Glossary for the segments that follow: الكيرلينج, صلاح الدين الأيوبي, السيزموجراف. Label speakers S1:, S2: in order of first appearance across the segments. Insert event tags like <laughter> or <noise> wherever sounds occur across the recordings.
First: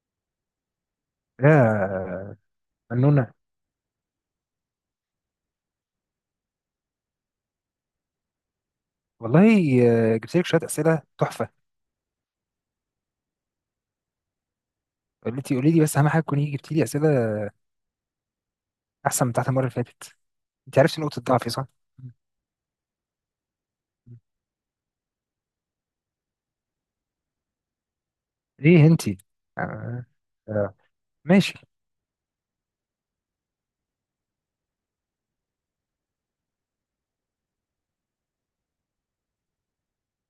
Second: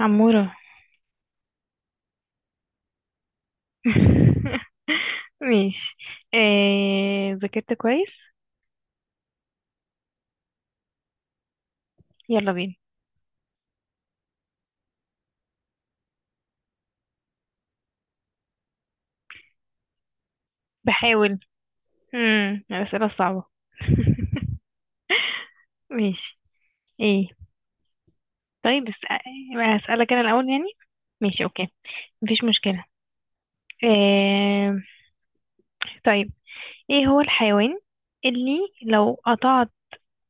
S1: عمورة
S2: يا فنونة.
S1: <laughs> ماشي. ذاكرت كويس.
S2: والله، جبت لك شوية أسئلة تحفة.
S1: يلا بينا.
S2: قلت لي قولي لي بس أهم حاجة تكوني جبتي لي أسئلة أحسن من بتاعت المرة اللي فاتت. أنت عرفتي نقطة
S1: بحاول.
S2: ضعفي صح؟
S1: الأسئلة الصعبة. <laughs> ماشي. ايه؟ طيب
S2: ليه
S1: بس
S2: أنت؟ آه.
S1: هسألك انا الأول يعني.
S2: آه.
S1: ماشي
S2: ماشي.
S1: اوكي، مفيش مشكلة. آه... طيب، ايه هو الحيوان اللي لو قطعت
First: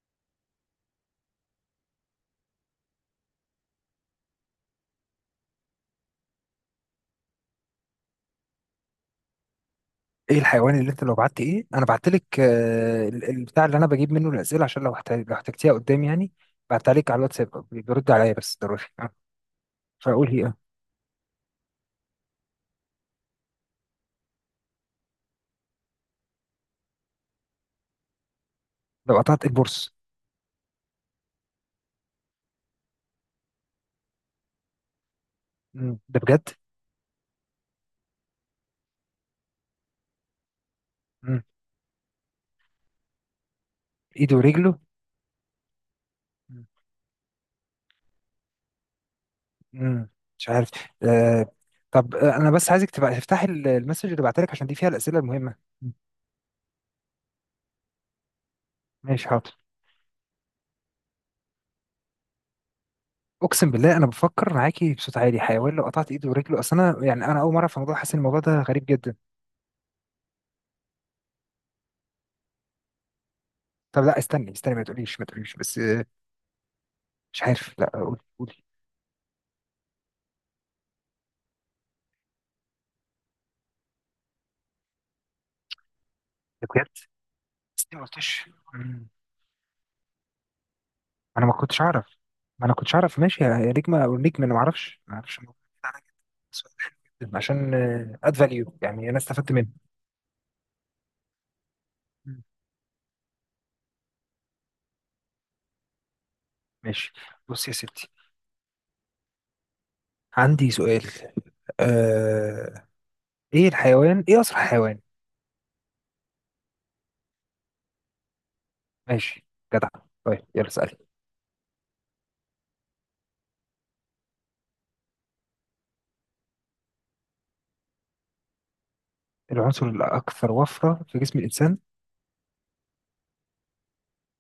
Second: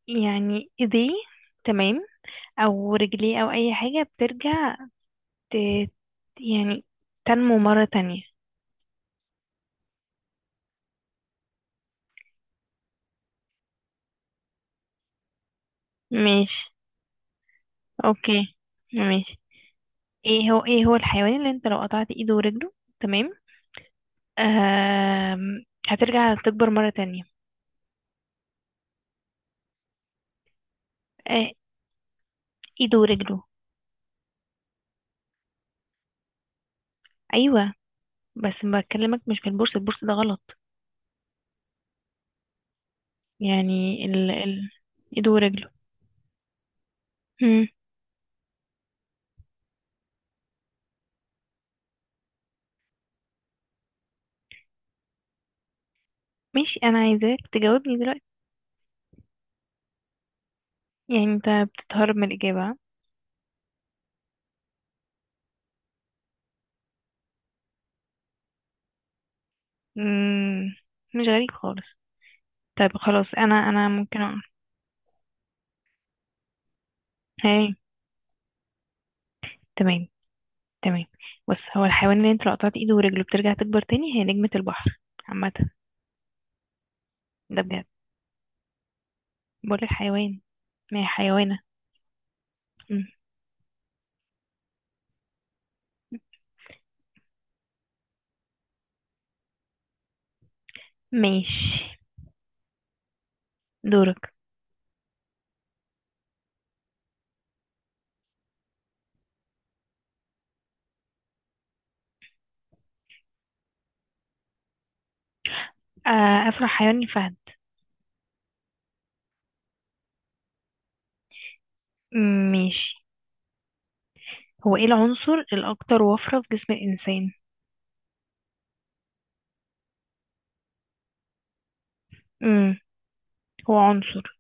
S1: يعني ايديه، تمام، او رجليه او اي حاجة بترجع ت... يعني تنمو مرة تانية؟
S2: إيه الحيوان اللي أنت لو بعت إيه؟ أنا بعت لك، البتاع اللي أنا بجيب منه الأسئلة، عشان لو لو احتجتيها قدام يعني.
S1: ماشي
S2: بعتها لك على الواتساب، بيرد عليا
S1: اوكي.
S2: بس ضروري. آه.
S1: ماشي.
S2: فأقول هي إيه؟
S1: ايه
S2: آه.
S1: هو ايه هو الحيوان اللي انت لو قطعت ايده ورجله، تمام، هترجع تكبر مرة تانية؟
S2: لو قطعت البورص؟
S1: آه... ايده ورجله.
S2: مم. ده بجد؟
S1: ايوه، بس بكلمك مش في البورصة، البورصة ده غلط
S2: مم.
S1: يعني.
S2: إيده ورجله.
S1: ايده ورجله. مم.
S2: مم. مش عارف. آه. طب، انا بس عايزك تبقى تفتحي المسج اللي بعتلك، عشان دي فيها الاسئله المهمه. مم.
S1: ماشي، انا عايزاك تجاوبني دلوقتي.
S2: ماشي حاضر.
S1: يعني انت بتتهرب من الاجابة ها؟
S2: اقسم بالله انا بفكر معاكي بصوت عالي. حيوان لو قطعت ايده ورجله، اصل انا يعني انا اول مره في الموضوع، حاسس ان الموضوع ده غريب جدا.
S1: مم. مش غريب خالص. طيب خلاص، انا
S2: طب لا
S1: ممكن اقول.
S2: استني استني، ما تقوليش ما تقوليش بس. مش
S1: هاي،
S2: عارف. لا قولي قولي.
S1: تمام تمام. بص، هو الحيوان اللي انت لو قطعت ايده ورجله بترجع تكبر تاني هي نجمة البحر. عامة،
S2: ده بجد؟
S1: ده
S2: بس
S1: بجد.
S2: ليه ما قلتش؟ مم.
S1: بقول الحيوان، ما هي
S2: انا ما
S1: حيوانة.
S2: كنتش اعرف. ما انا كنتش
S1: مم.
S2: اعرف. ماشي يا نجمه او نجم، انا ما اعرفش ما اعرفش. الموضوع ده عليا جداً. سؤال حلو جداً، عشان اد فاليو يعني انا استفدت منه.
S1: ماشي.
S2: مم.
S1: دورك.
S2: ماشي، بص يا ستي. عندي سؤال. آه... ايه الحيوان، ايه اسرع حيوان؟
S1: آه، أسرع حيوان الفهد.
S2: ماشي، جدع. طيب يلا اسال.
S1: مم، ماشي. هو ايه العنصر الأكثر وفرة في جسم الإنسان؟
S2: العنصر الاكثر وفرة في جسم الانسان؟
S1: مم. هو عنصر،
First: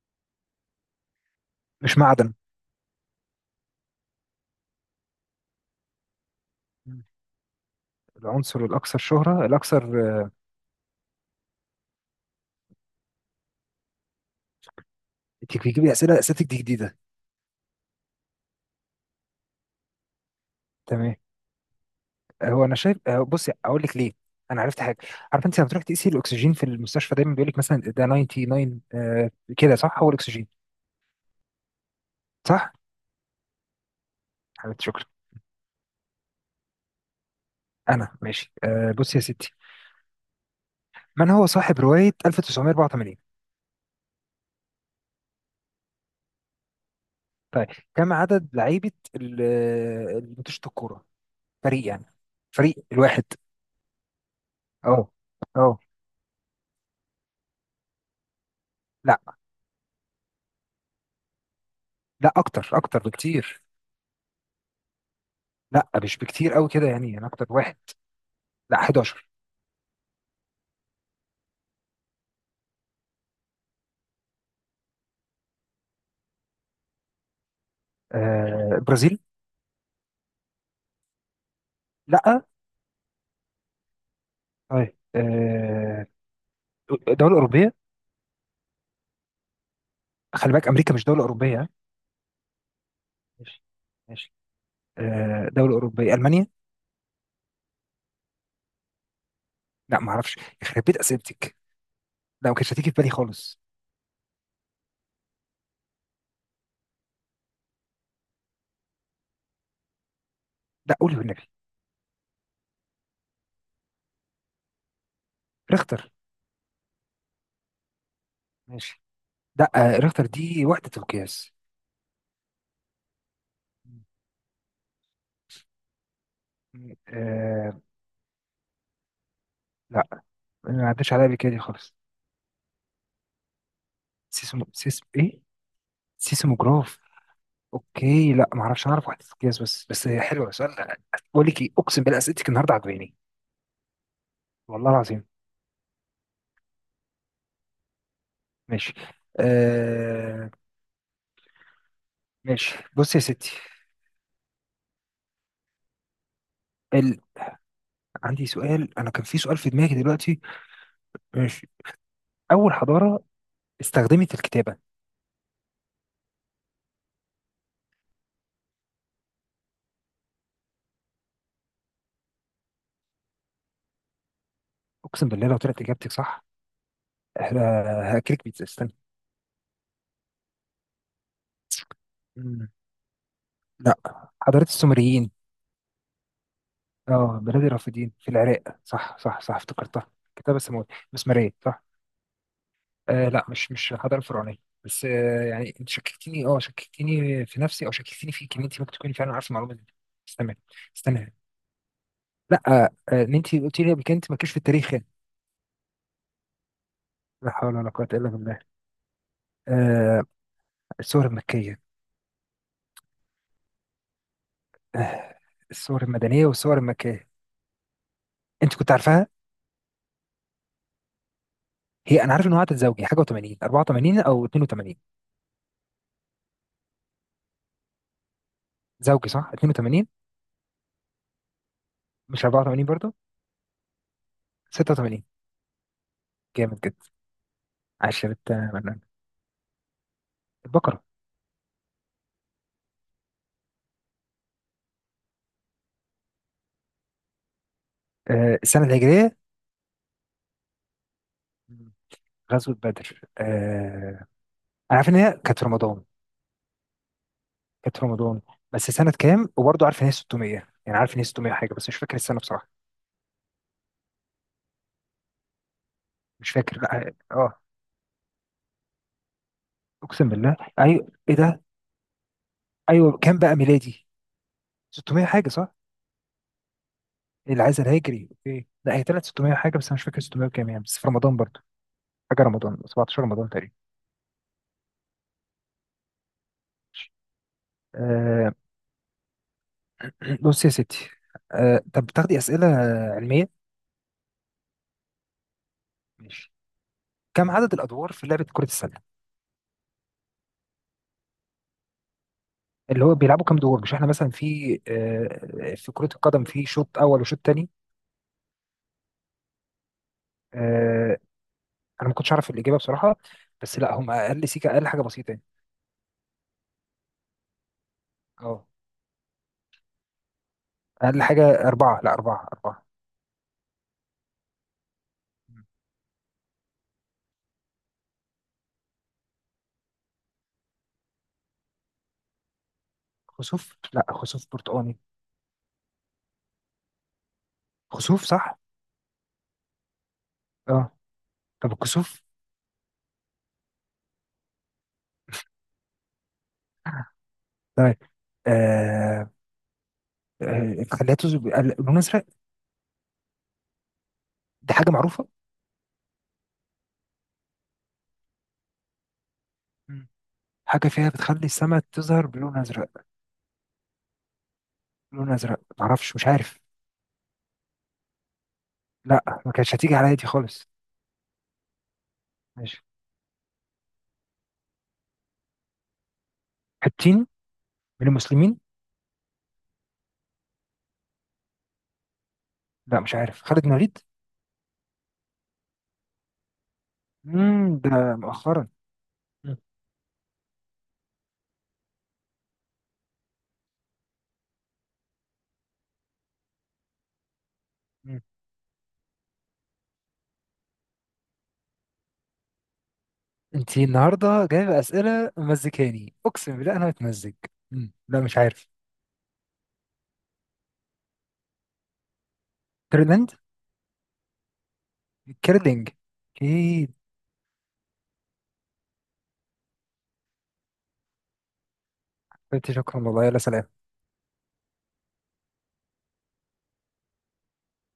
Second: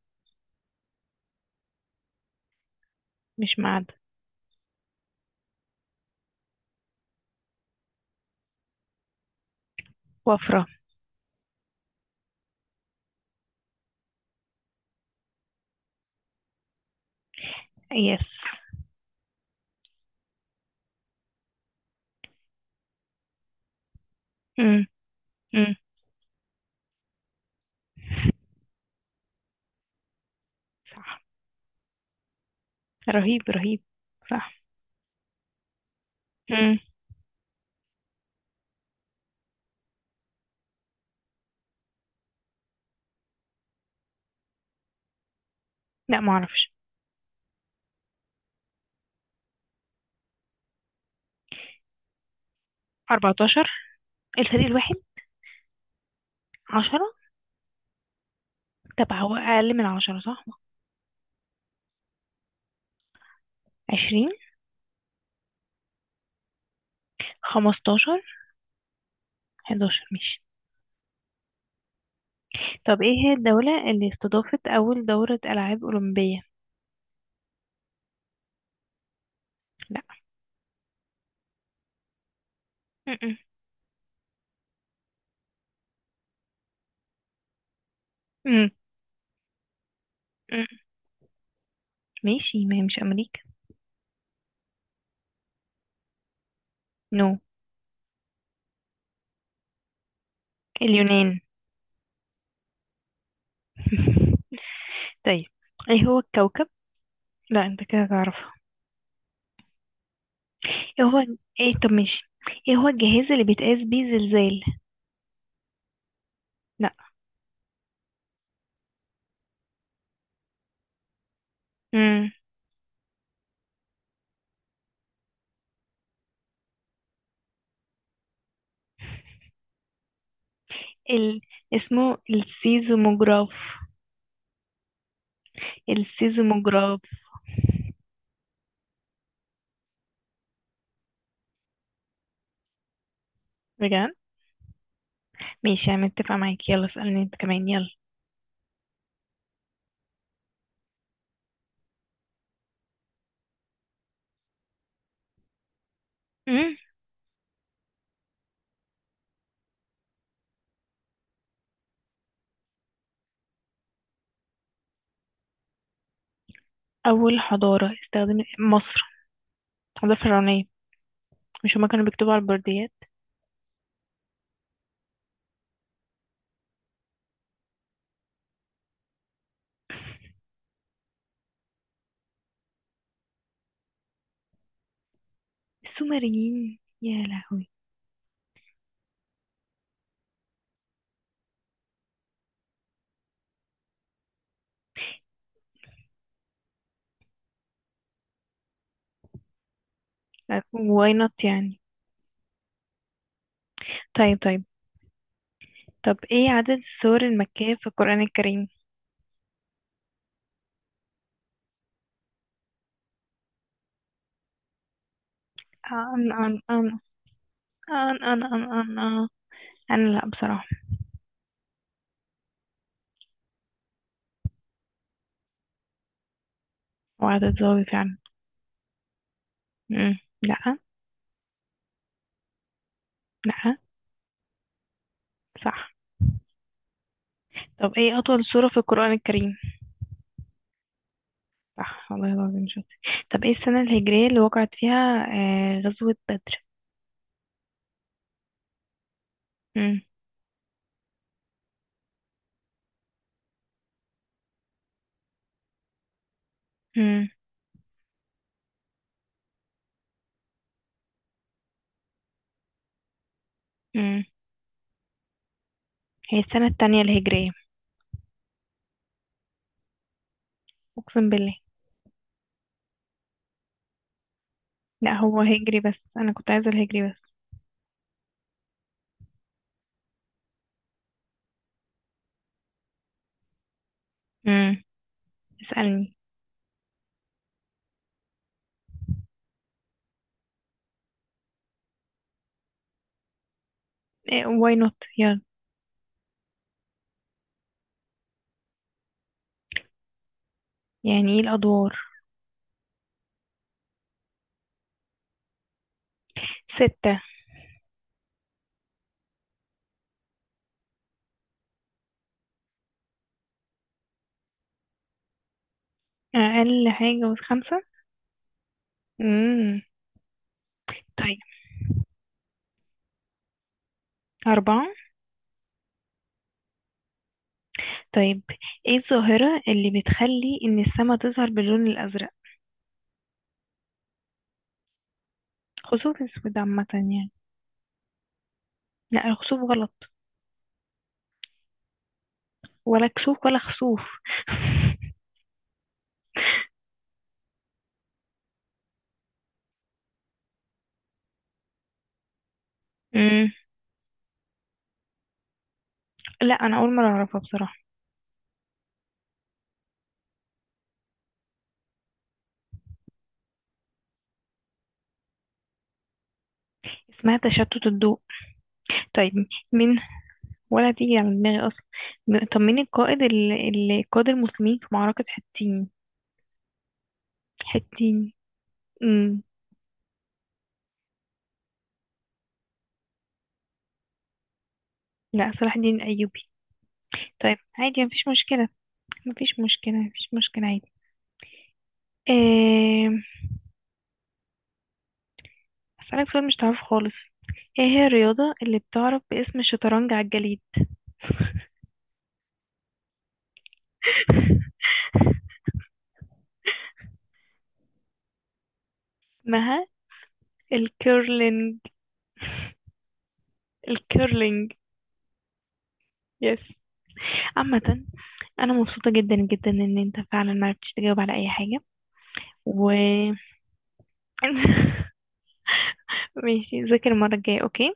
S2: مش معدن.
S1: مش معدن.
S2: مم. العنصر الاكثر شهرة، الاكثر،
S1: وفرة.
S2: انت بتجيب لي اسئله، اسئله دي جديده.
S1: يس.
S2: تمام. هو انا شايف، بصي اقول لك ليه. انا عرفت
S1: مم.
S2: حاجه. عارف انت لما
S1: مم.
S2: تروح تقيسي الاكسجين في المستشفى دايما بيقول لك مثلا ده 99، كده صح، هو الاكسجين؟
S1: صح.
S2: صح.
S1: رهيب رهيب. صح.
S2: حبيبتي شكرا.
S1: مم.
S2: انا ماشي. بصي يا ستي، من هو صاحب روايه 1984؟
S1: لا معرفش.
S2: طيب، كم عدد لعيبة اللي بتشوط الكورة، فريق يعني، فريق الواحد؟
S1: 14، الفريق الواحد.
S2: اه. اه.
S1: 10. طب
S2: لا.
S1: هو أقل من 10 صح؟
S2: لا اكتر اكتر بكتير.
S1: 20.
S2: لا مش بكتير قوي كده يعني، يعني اكتر واحد.
S1: 15.
S2: لا، 11.
S1: 11 ماشي. طب ايه هي الدولة اللي استضافت أول دورة ألعاب أولمبية؟
S2: آه برازيل.
S1: لا.
S2: لا.
S1: م-م.
S2: طيب، آه دولة أوروبية. خلي
S1: مم.
S2: بالك أمريكا مش دولة أوروبية ها؟
S1: ماشي، ما هي مش أمريكا.
S2: ماشي. ماشي. آه دولة أوروبية، ألمانيا.
S1: نو.
S2: لا ما اعرفش. يخرب بيت
S1: اليونان.
S2: أسئلتك. لا ما كانتش هتيجي في بالي خالص.
S1: <laughs> طيب، ايه هو الكوكب. لا انت كده تعرفه.
S2: لا
S1: ايه
S2: قولي
S1: هو.
S2: والنبي.
S1: ايه؟ طب ماشي. ايه هو الجهاز اللي بيتقاس بيه زلزال؟
S2: ريختر.
S1: لا.
S2: ماشي. لا. آه ريختر دي وحدة القياس.
S1: امم.
S2: آه. لا. ما عداش عليا قبل
S1: ال...
S2: كده دي خالص.
S1: اسمه السيزموجراف.
S2: سيسم سيسم ايه؟
S1: السيزموجراف.
S2: سيسموجراف. اوكي لا ما اعرفش، اعرف واحد قياس بس. بس هي حلوه سؤال. بقول لك ايه، اقسم بالله اسئلتك النهارده عجباني.
S1: بجد.
S2: والله العظيم.
S1: ماشي، انا متفقة معاك. يلا اسألني انت كمان، يلا.
S2: ماشي. آه. ماشي، بص يا ستي.
S1: امم.
S2: ال... عندي سؤال، انا كان في سؤال في دماغي دلوقتي. ماشي. اول حضاره استخدمت الكتابه؟
S1: اول حضارة استخدمت، مصر، الحضارة الفرعونية. مش هما كانوا بيكتبوا على البرديات؟
S2: اقسم بالله لو طلعت اجابتك صح، هاكلك بيتزا استنى. مم. لا، حضاره السومريين.
S1: السومريين، يا
S2: اه بلاد
S1: لهوي.
S2: الرافدين في العراق، صح صح صح، افتكرتها. كتاب السماوي، مسمارية صح. آه لا، مش حضارة فرعونية. بس آه يعني انت شككتني، اه شككتني في نفسي، او شككتني فيك، ان انت ممكن تكوني فعلا عارفه المعلومة دي. بس تمام.
S1: واي
S2: استنى.
S1: نوت يعني.
S2: لا، ان انت قلت لي قبل كده انت
S1: طيب،
S2: مالكيش في
S1: طيب،
S2: التاريخ يعني.
S1: طب ايه عدد السور
S2: لا
S1: المكية
S2: حول
S1: في
S2: ولا قوة
S1: القرآن
S2: الا بالله.
S1: الكريم؟
S2: آه. الصور المكية. آه. الصور
S1: أن
S2: المدنية
S1: أن
S2: والصور
S1: أن
S2: المكية.
S1: أن أن أن
S2: انت كنت
S1: أن أن
S2: عارفاها؟
S1: أنا لأ بصراحة.
S2: هي انا عارف ان هو عدد زوجي حاجة، و80، 84 او 82.
S1: هو عدد ظاهري فعلا.
S2: زوجي صح، 82؟
S1: مم. لأ.
S2: مش 84 برضه؟
S1: لأ.
S2: 86؟
S1: صح.
S2: جامد جدا.
S1: طب ايه
S2: عشرة،
S1: أطول سورة في
S2: من
S1: القرآن الكريم؟
S2: البقرة.
S1: صح والله العظيم، شاطر. طب ايه السنة الهجرية اللي وقعت فيها آه غزوة بدر؟
S2: آه السنة الهجرية.
S1: مم.
S2: مم. غزوة بدر آه، أنا عارف إن هي كانت في رمضان.
S1: مم.
S2: كانت في رمضان، بس سنة كام؟ وبرضه عارف إن هي 600 يعني، عارف إن هي 600 حاجة، بس مش فاكر السنة بصراحة.
S1: مم. هي
S2: مش
S1: السنة
S2: فاكر،
S1: التانية
S2: لا. آه
S1: الهجرية.
S2: آه، أقسم بالله أيوه،
S1: أقسم
S2: إيه
S1: بالله.
S2: ده؟ أيوه كام بقى ميلادي؟
S1: لأ
S2: 600
S1: هو
S2: حاجة صح.
S1: هجري، بس أنا كنت عايزة الهجري بس.
S2: العزل الهجري أوكي. لا هي طلعت 600 حاجة، بس أنا مش فاكر 600 كام يعني، بس في رمضان برضه حاجة، رمضان 17، رمضان تقريبا.
S1: مم. اسألني.
S2: آه. <clears throat> بص يا ستي، آه طب بتاخدي أسئلة علمية؟
S1: إيه واي نوت، يلا.
S2: ماشي. كم عدد الادوار في لعبه كره السله؟
S1: يعني ايه الأدوار؟
S2: اللي هو بيلعبوا كام دور، مش احنا مثلا في، في كره القدم في شوط
S1: ستة.
S2: اول وشوط تاني. آه، انا ما كنتش اعرف الاجابه بصراحه. بس لا هم اقل سيكه، اقل حاجه بسيطه يعني.
S1: أقل حاجة من خمسة.
S2: اه.
S1: امم.
S2: اقل
S1: طيب.
S2: حاجه اربعه. لا اربعه اربعه.
S1: أربعة. طيب، ايه الظاهرة اللي بتخلي إن السما تظهر باللون الأزرق؟
S2: خسوف. لا خسوف برتقاني.
S1: خسوف أسود عامة يعني.
S2: خسوف صح.
S1: لا الخسوف غلط.
S2: اه. طب الكسوف.
S1: ولا كسوف ولا خسوف.
S2: طيب. آه. خليته بقى لون ازرق.
S1: <laughs> امم.
S2: دي حاجه معروفه.
S1: لا أنا أول مرة أعرفها بصراحة.
S2: مم. حاجه فيها بتخلي السماء تظهر بلون ازرق. لون ازرق معرفش، مش عارف.
S1: اسمها تشتت الضوء. طيب.
S2: لا ما كانتش هتيجي
S1: مين.
S2: عليا دي خالص.
S1: ولا تيجي على دماغي أصلا. طب
S2: ماشي.
S1: مين القائد اللي قاد المسلمين في معركة حطين؟
S2: حتين؟ من
S1: حطين.
S2: المسلمين؟
S1: امم.
S2: لا مش عارف، خالد الوليد.
S1: لا، صلاح الدين الأيوبي. طيب
S2: ده
S1: عادي، مفيش
S2: مؤخرا.
S1: مشكلة، مفيش
S2: مم.
S1: مشكلة، مفيش مشكلة، عادي. إيه... أسألك سؤال مش تعرفه خالص. ايه هي
S2: مم.
S1: الرياضة اللي بتعرف باسم الشطرنج على الجليد؟
S2: انتي النهارده جايبه
S1: <laughs>
S2: اسئله مزكاني، اقسم بالله انا متمزج. مم. لا مش عارف.
S1: اسمها الكيرلينج.
S2: تايلاند.
S1: الكيرلينج.
S2: كيرلينج.
S1: يس.
S2: اكيد.
S1: عامة، أنا مبسوطة جدا جدا إن أنت فعلا معرفتش تجاوب على أي حاجة. و
S2: شكرا والله، يلا سلام.
S1: <laughs> ماشي، ذاكر المرة الجاية، أوكي.